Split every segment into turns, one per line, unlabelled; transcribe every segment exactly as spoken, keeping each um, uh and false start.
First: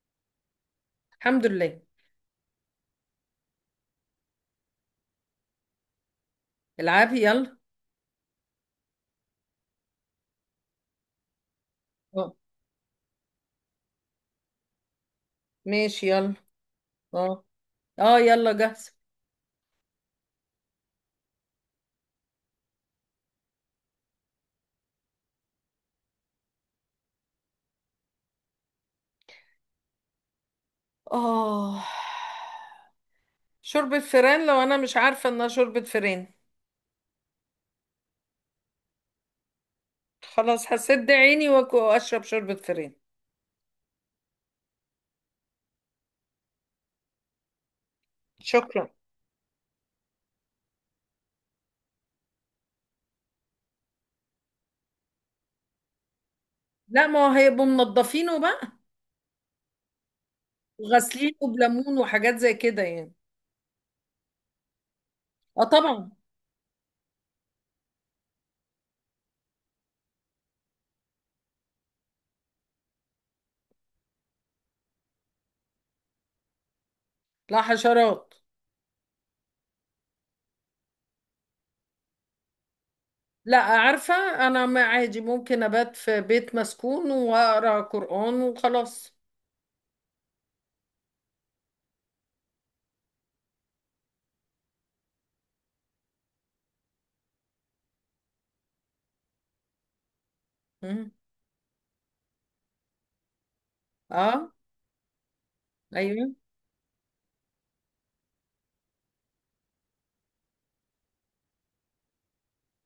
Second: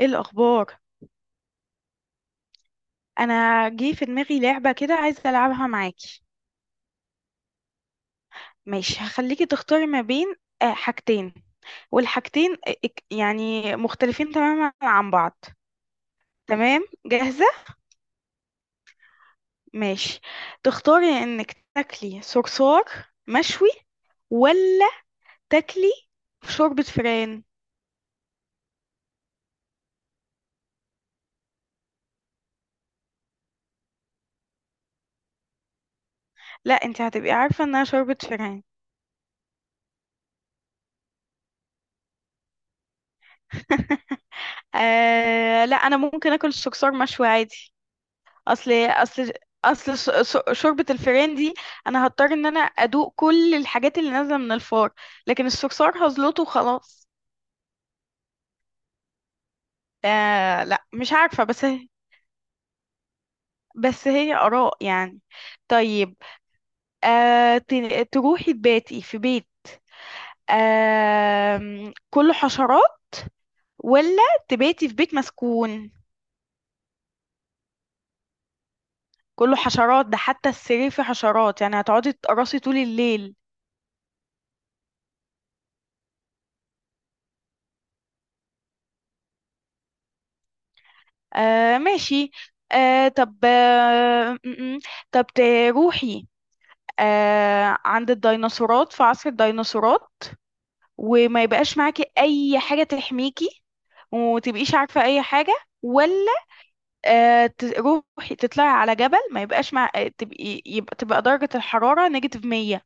ايه الاخبار؟
الحمد لله.
انا جه في دماغي لعبه كده، عايزه العبها معاكي.
العبي يلا.
ماشي، هخليكي تختاري ما بين آه، حاجتين.
اه،
والحاجتين آه، اك- يعني مختلفين تماما عن بعض.
ماشي يلا.
تمام، جاهزه؟
اه، اه يلا جاهز.
ماشي. تختاري انك تاكلي صرصار مشوي، ولا تاكلي شوربه فران؟
اه، شوربة فران لو انا مش عارفة انها شوربة فران.
لا، انت هتبقي عارفه انها شوربه فران.
خلاص، هسد عيني وأك- واشرب شوربة فران.
آه لا، انا ممكن اكل الصرصار مشوي عادي. اصل
شكرا.
اصل اصل ش- ش- شوربة الفئران دي انا هضطر ان انا ادوق كل الحاجات اللي نازلة من الفار، لكن الصرصار هزلته
لا،
وخلاص.
ما هو هيبقوا منضفينه بقى
آه لا، مش
وغاسلينه
عارفة، بس هي،
بليمون وحاجات زي كده يعني.
بس هي آراء يعني.
اه طبعا.
طيب، آه ت- تروحي تباتي في بيت آه كله حشرات، ولا تباتي في بيت مسكون
لا، حشرات.
كله حشرات؟ ده حتى السرير فيه حشرات، يعني هتقعدي تقرصي طول الليل.
لا، عارفة انا، ما عادي ممكن ابات في بيت مسكون واقرا قرآن وخلاص.
آه ماشي. آه طب آه م- م. طب تروحي آه عند الديناصورات، في عصر الديناصورات،
مم.
وما يبقاش معاكي أي حاجة تحميكي،
اه.
ومتبقيش عارفة أي حاجة، ولا
ايوه.
آه تروحي تطلعي على جبل ما يبقاش مع آه، تبقي يبقى تبقى درجة الحرارة نيجاتيف مية،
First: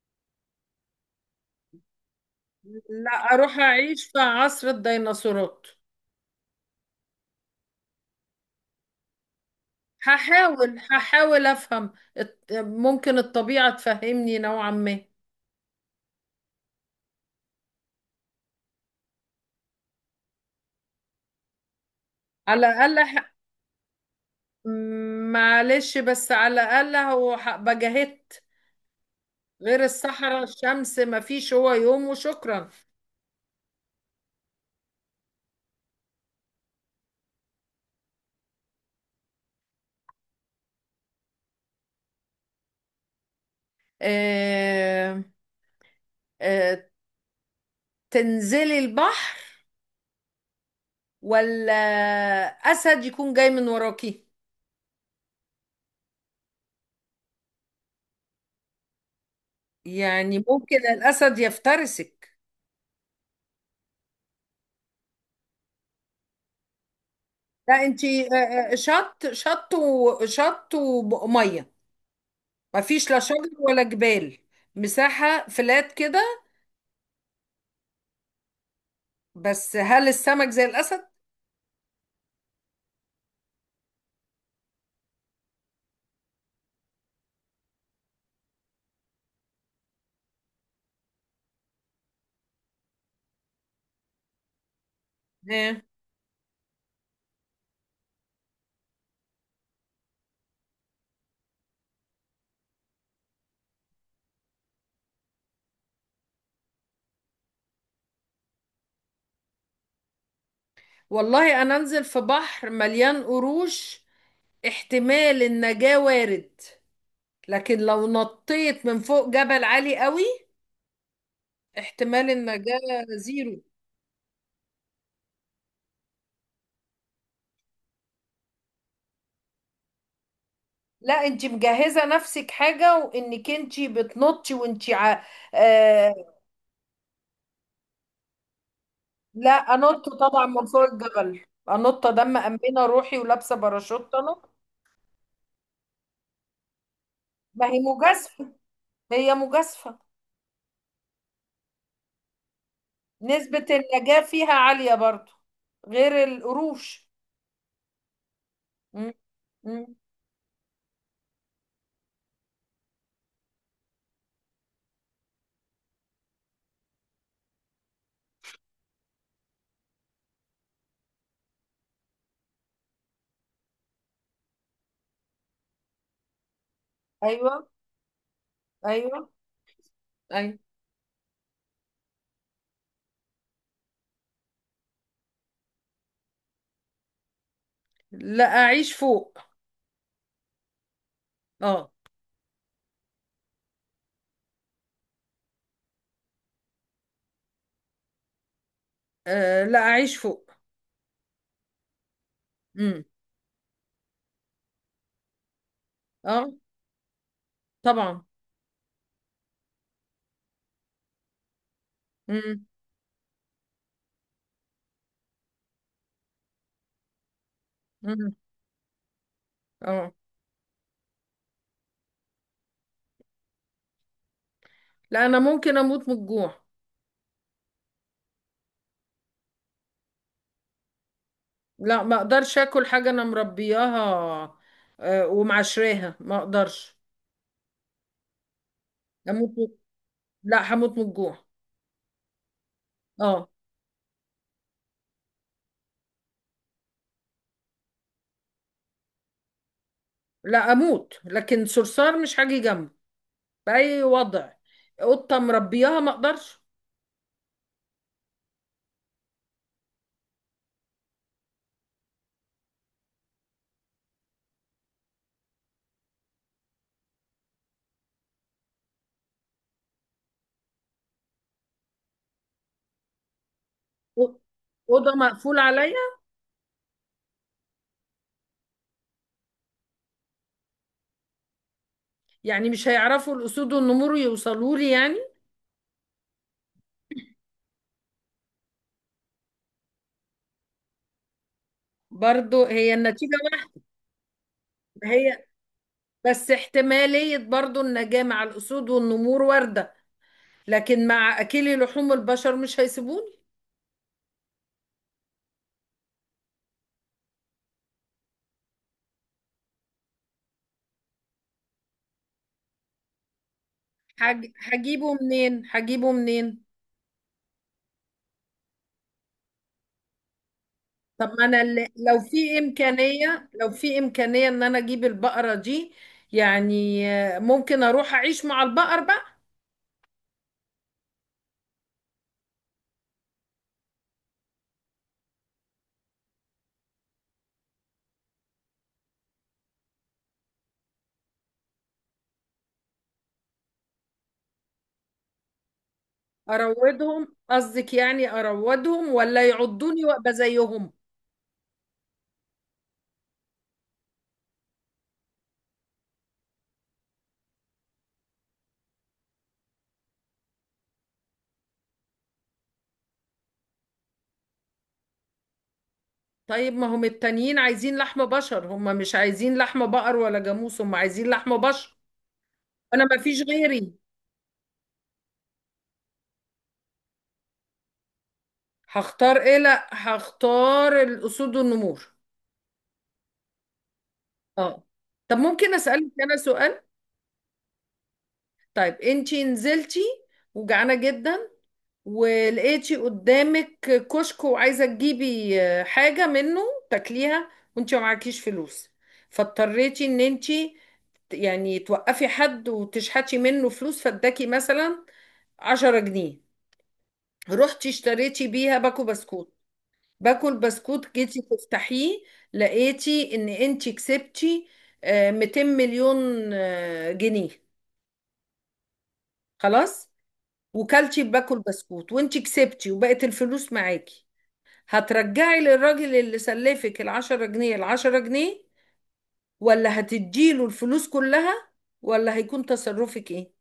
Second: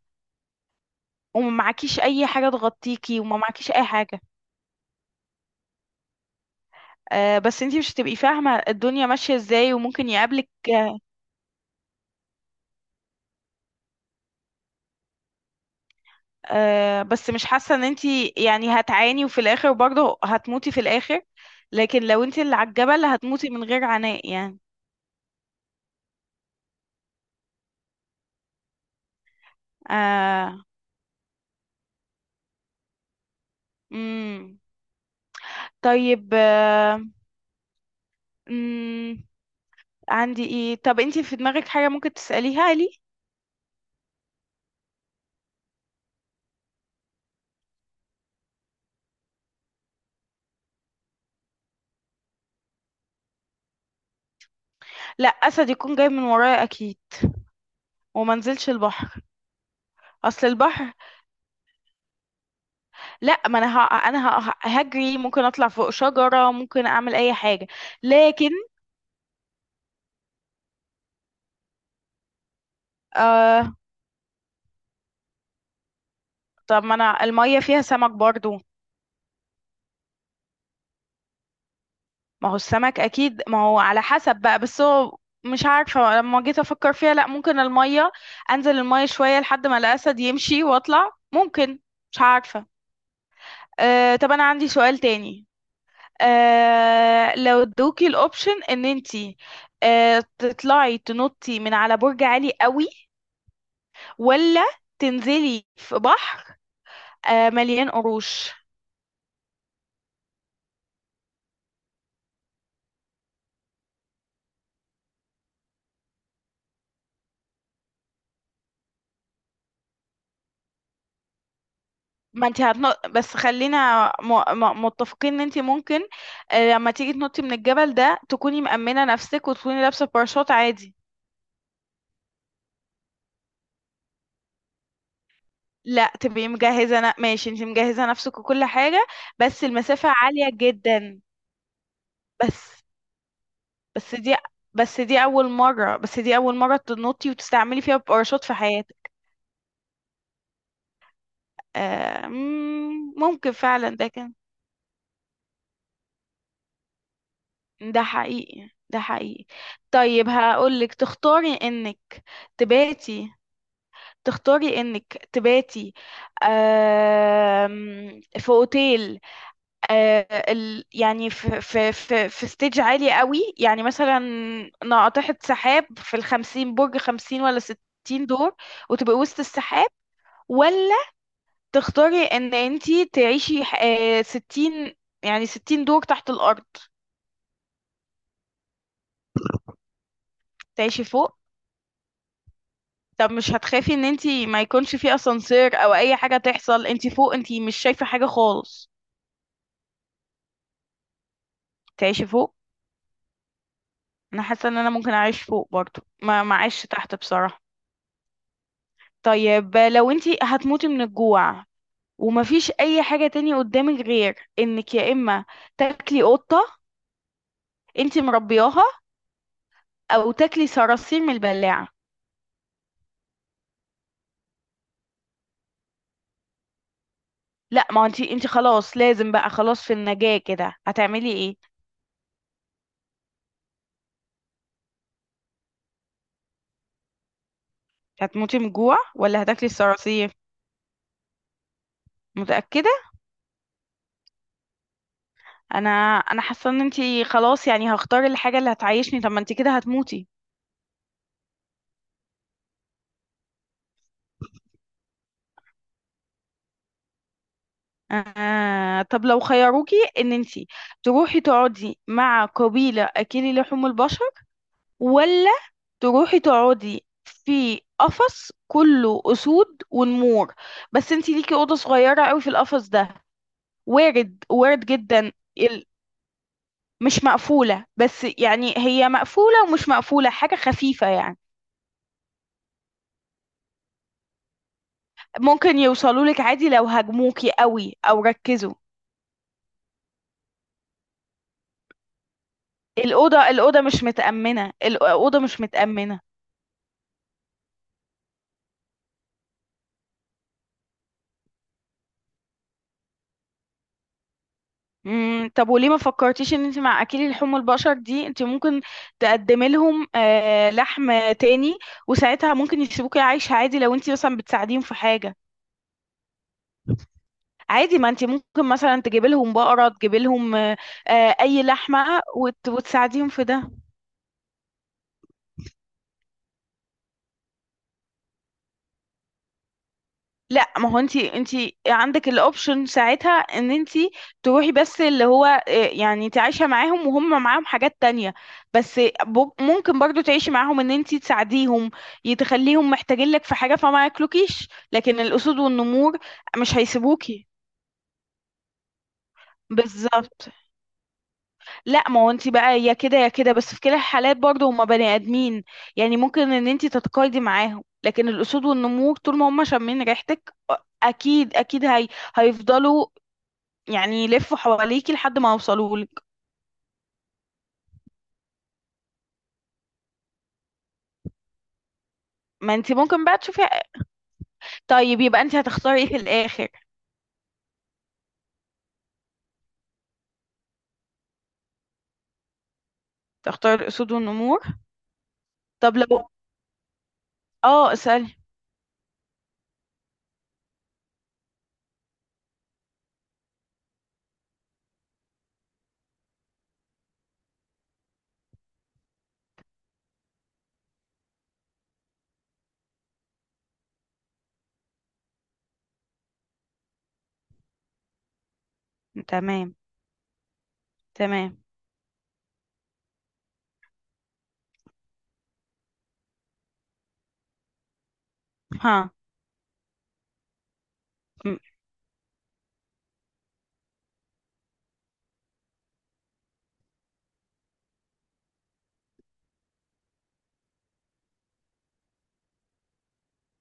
وما معكيش أي حاجة
لا،
تغطيكي، وما
اروح
معكيش أي
اعيش في
حاجة؟
عصر الديناصورات.
آه بس انتي مش هتبقي فاهمة الدنيا ماشية ازاي، وممكن يقابلك
هحاول هحاول افهم الت- ممكن الطبيعة تفهمني نوعا ما.
آه، بس مش حاسة ان انتي يعني هتعاني، وفي الاخر برضه هتموتي في الاخر. لكن لو انتي اللي
على
على
الاقل
الجبل
ح...
هتموتي من غير عناء يعني.
معلش، بس على الاقل هو ح- بجاهدت. غير الصحراء
آه.
الشمس ما فيش هو يوم، وشكرا.
مم. طيب. آه. مم. عندي ايه؟ طب انتي في دماغك حاجة ممكن تسأليها لي؟
آه... آه... تنزلي البحر، ولا اسد يكون جاي من وراكي؟
لا، اسد يكون جاي من ورايا اكيد، وما نزلش البحر.
يعني
اصل
ممكن
البحر،
الاسد يفترسك.
لا، ما انا ه... انا ه... هجري، ممكن اطلع فوق شجرة، ممكن اعمل اي حاجة.
لا انت،
لكن،
آه، آه، شط شط وشط وميه. ما فيش لا شجر
آه.
ولا جبال، مساحة فلات كده.
طب ما انا المية فيها سمك برضه.
بس هل السمك زي الأسد؟
ما هو السمك اكيد، ما هو على حسب بقى، بس هو مش عارفه، لما جيت افكر فيها، لا ممكن الميه، انزل الميه شويه لحد ما الاسد يمشي واطلع، ممكن. مش عارفه. أه، طب انا عندي سؤال تاني.
ايه.
أه، لو ادوكي الاوبشن ان انتي أه تطلعي تنطي من على برج عالي قوي، ولا تنزلي في بحر أه مليان قروش؟
والله أنا أنزل في بحر مليان قروش، احتمال النجاة وارد. لكن لو نطيت من فوق جبل عالي قوي، احتمال
ما انت
النجاة
هتنط، بس
زيرو.
خلينا م... م... متفقين ان انت ممكن آه، لما تيجي تنطي من الجبل ده تكوني مأمنة نفسك، وتكوني لابسة باراشوت عادي.
لا انت مجهزة نفسك حاجة وانك انت بتنطي وانت ع...
لا،
آه،
تبقي مجهزة ن... ماشي، انت مجهزة نفسك وكل حاجة.
لا،
بس
انط
المسافة
طبعا
عالية
من فوق
جدا.
الجبل. انط، ده
بس
مأمنه روحي ولابسه باراشوت،
بس دي
انط.
بس دي أول مرة بس دي أول مرة تنطي
ما هي
وتستعملي فيها باراشوت
مجازفه،
في حياتك.
هي مجازفه.
آه... مم، ممكن
نسبه
فعلا ده
النجاه
كان،
فيها عاليه برضو، غير القروش.
ده حقيقي، ده
مم.
حقيقي.
مم.
طيب، هقولك تختاري انك تباتي، تختاري انك تباتي آم، في اوتيل، آه، ال- يعني في في في في ستيج عالي قوي يعني، مثلا ناقطة سحاب في الخمسين، برج خمسين ولا
ايوه.
ستين دور، وتبقي
ايوه.
وسط السحاب،
ايوه.
ولا تختاري ان انتي تعيشي آه، ستين، يعني ستين دور تحت الارض؟
لا، اعيش فوق.
تعيشي فوق؟
اه.
طب مش هتخافي ان انتي ما يكونش في اسانسير او اي حاجة تحصل، انتي فوق انتي مش شايفة حاجة خالص؟
آه، لا، اعيش فوق.
تعيشي فوق.
امم.
انا حاسه ان انا ممكن اعيش فوق برضو، ما
اه
ما اعيش تحت بصراحه.
طبعا.
طيب، لو انتي هتموتي من الجوع،
امم.
ومفيش اي حاجه تانية قدامك، غير انك يا اما تاكلي قطه انتي
امم.
مربياها،
اه.
او تاكلي صراصير من البلاعه.
لا انا ممكن اموت من الجوع.
لا، ما هو انتي انتي خلاص لازم بقى، خلاص في النجاه كده هتعملي ايه؟
لا، ما اقدرش اكل حاجه انا مربياها آه، ومعشراها، ما اقدرش.
هتموتي من الجوع ولا هتاكلي
اموت.
الصراصير؟
لا، هموت من الجوع.
متأكدة؟
اه.
انا انا حاسة ان انتي خلاص يعني هختار الحاجة اللي هتعيشني، طب ما انتي كده هتموتي.
لا اموت، لكن صرصار مش هاجي جنبه باي وضع. قطه مربياها، ما اقدرش.
آه، طب لو خيروكي ان انتي تروحي تقعدي مع قبيلة اكلي لحوم البشر، ولا تروحي تقعدي في قفص كله اسود ونمور، بس انتي ليكي اوضة صغيرة قوي في القفص ده؟
أو-
وارد، وارد
اوضه
جدا.
مقفول
ال-
عليا.
مش مقفولة، بس يعني هي مقفولة ومش مقفولة، حاجة خفيفة يعني.
يعني مش هيعرفوا الاسود والنمور يوصلوا لي يعني.
ممكن يوصلوا لك عادي لو هاجموكي قوي او ركزوا.
برضو هي النتيجه
الأوضة، الأوضة
واحده.
مش متأمنة، الأوضة
هي،
مش متأمنة.
بس احتماليه برضو النجاه مع الاسود والنمور وارده. لكن مع اكلي لحوم البشر مش هيسيبوني.
مم، طب وليه ما فكرتيش ان انت مع اكل لحوم البشر دي انت ممكن تقدمي لهم آه، لحم تاني، وساعتها ممكن يسيبوكي عايشة عادي، لو انت مثلا
هج-
بتساعديهم في
هجيبه
حاجة.
منين، هجيبه منين؟
عادي، ما انت ممكن مثلا تجيبي لهم بقرة، تجيبي لهم آه،
طب
آه،
ما انا
اي
اللي- لو
لحمة،
في
وت- وتساعديهم في
امكانيه، لو
ده.
في امكانيه ان انا اجيب البقره دي، يعني آه، ممكن اروح اعيش مع البقر بقى.
لا، ما هو انت، انت عندك الاوبشن ساعتها ان انت تروحي، بس اللي هو إيه، يعني انت عايشه معاهم، وهم معاهم حاجات تانية بس. ب- ممكن برضو تعيشي معاهم ان انت تساعديهم، يتخليهم محتاجين لك في حاجه فما ياكلوكيش. لكن الاسود والنمور مش
اروضهم
هيسيبوكي،
قصدك؟ يعني اروضهم ولا يعضوني وابقى
بالظبط.
زيهم؟
لا، ما هو انت بقى يا كده يا كده، بس في كلا الحالات برضو هما بني ادمين، يعني ممكن ان انت تتقايضي معاهم. لكن الاسود والنمور طول ما هما شامين ريحتك اكيد اكيد، هي هيفضلوا يعني يلفوا حواليكي لحد ما يوصلولك.
طيب ما هم التانيين عايزين لحم بشر، هم مش عايزين لحم بقر ولا جاموس، هم عايزين لحم بشر.
ما انت
انا ما
ممكن بقى
فيش
تشوفي.
غيري.
طيب يبقى انت هتختاري ايه في الاخر؟
هختار ايه؟ لا، هختار الاسود والنمور.
تختاري الاسود والنمور.
اه. طب ممكن
طب
اسالك
لو،
انا سؤال؟
اه اسألي.
طيب انتي نزلتي وجعانه جدا، ولقيتي قدامك كشك وعايزة تجيبي آه، حاجة منه تاكليها، وانت معكيش فلوس، فاضطريتي ان انت يعني توقفي حد وتشحتي منه فلوس، فاداكي مثلا عشرة جنيه، رحتي اشتريتي بيها باكو بسكوت.
تمام.
باكو البسكوت جيتي
تمام.
تفتحيه، لقيتي ان انت كسبتي آه، مئتين مليون آه، جنيه.
ها.
خلاص، وكلتي باكو البسكوت وانت كسبتي وبقت الفلوس معاكي. هترجعي للراجل اللي سلفك العشرة جنيه العشرة جنيه، ولا هتديله الفلوس كلها، ولا هيكون تصرفك ايه؟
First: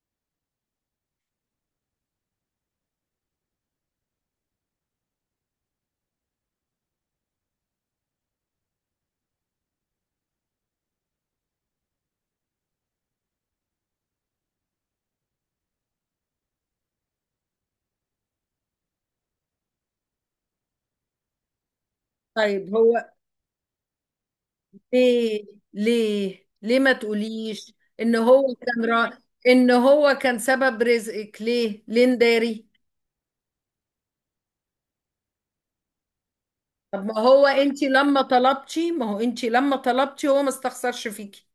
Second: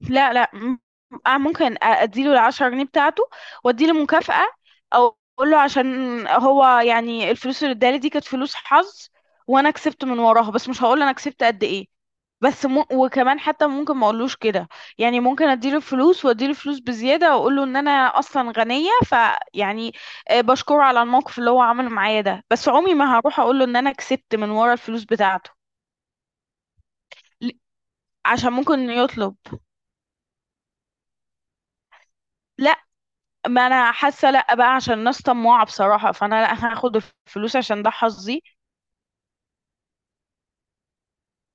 لا لا م- آه ممكن اديله العشرة جنيه بتاعته واديله مكافأة، او اقول له عشان هو يعني الفلوس اللي ادالي دي كانت فلوس حظ، وانا كسبت من وراها، بس مش هقول انا كسبت قد ايه. بس م... وكمان حتى ممكن ما اقولوش كده، يعني ممكن اديله فلوس، واديله فلوس بزيادة، واقول له ان انا اصلا غنية فيعني، آه، بشكره على الموقف اللي هو عمله معايا ده، بس
طيب
عمري
هو،
ما هروح اقول له ان انا كسبت من ورا الفلوس
ليه؟
بتاعته.
ليه، ليه ما
ل-
تقوليش ان هو
عشان ممكن
كان را...
يطلب.
ان هو كان سبب رزقك، ليه؟ ليه نداري؟
لا، ما انا حاسه، لا بقى، عشان الناس طماعه بصراحه، فانا لا هاخد
طب ما هو
الفلوس
انت
عشان ده
لما
حظي.
طلبتي، ما هو انت لما طلبتي هو ما استخسرش فيكي.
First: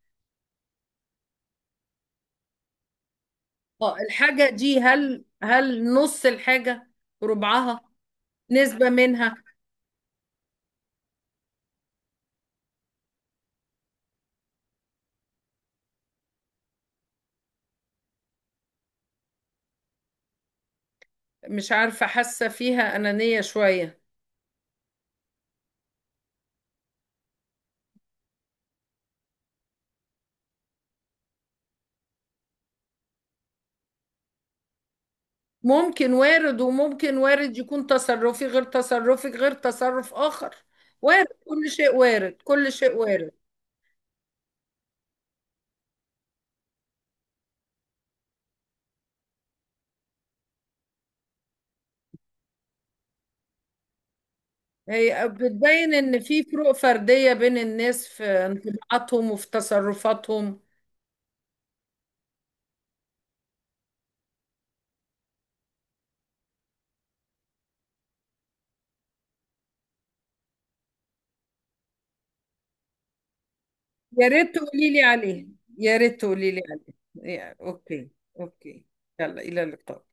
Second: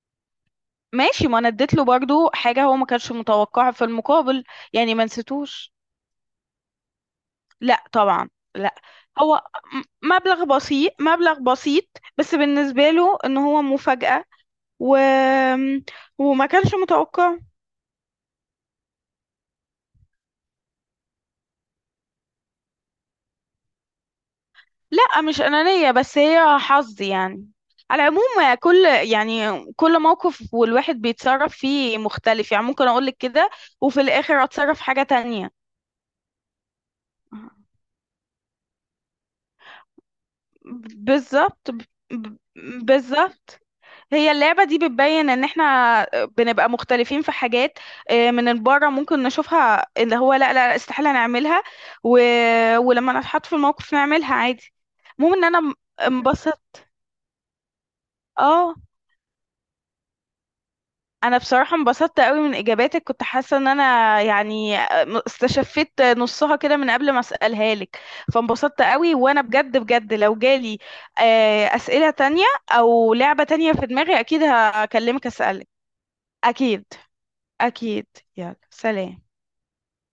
ماشي، ما انا اديت له برضو حاجه هو ما كانش متوقعها في
اه.
المقابل،
الحاجة دي،
يعني ما
هل
نسيتوش.
هل نص الحاجة، ربعها،
لا طبعا. لا،
نسبة منها؟
هو م- مبلغ بسيط، مبلغ بسيط، بس بالنسبه له ان هو مفاجاه و... وما كانش متوقع.
مش عارفة، حاسة فيها أنانية شوية.
لا، مش أنانية، بس هي حظ يعني. على العموم كل، يعني كل موقف والواحد بيتصرف فيه مختلف يعني. ممكن أقولك كده وفي الآخر أتصرف حاجة تانية.
ممكن، وارد، وممكن وارد يكون تصرفي غير تصرفك غير تصرف آخر. وارد كل
بالظبط، ب-
شيء، وارد
ب-
كل شيء وارد.
بالظبط. هي اللعبة دي بتبين ان احنا بنبقى مختلفين في حاجات آه، من بره ممكن نشوفها اللي هو لا لا استحالة نعملها، و... ولما نتحط في الموقف نعملها عادي.
هي
المهم ان انا
بتبين إن في فروق
انبسط.
فردية بين الناس في
اه،
انطباعاتهم وفي تصرفاتهم.
انا بصراحه انبسطت قوي من اجاباتك، كنت حاسه ان انا يعني استشفيت نصها كده من قبل ما اسالها لك. فانبسطت قوي، وانا بجد بجد لو جالي آه، اسئله تانية او لعبه تانية في دماغي
يا
اكيد
ريت تقولي لي
هكلمك
عليه،
اسالك.
يا ريت تقولي لي
اكيد،
عليه، يا-
اكيد.
أوكي.
يلا،
أوكي.
سلام.
يلا، إلى اللقاء.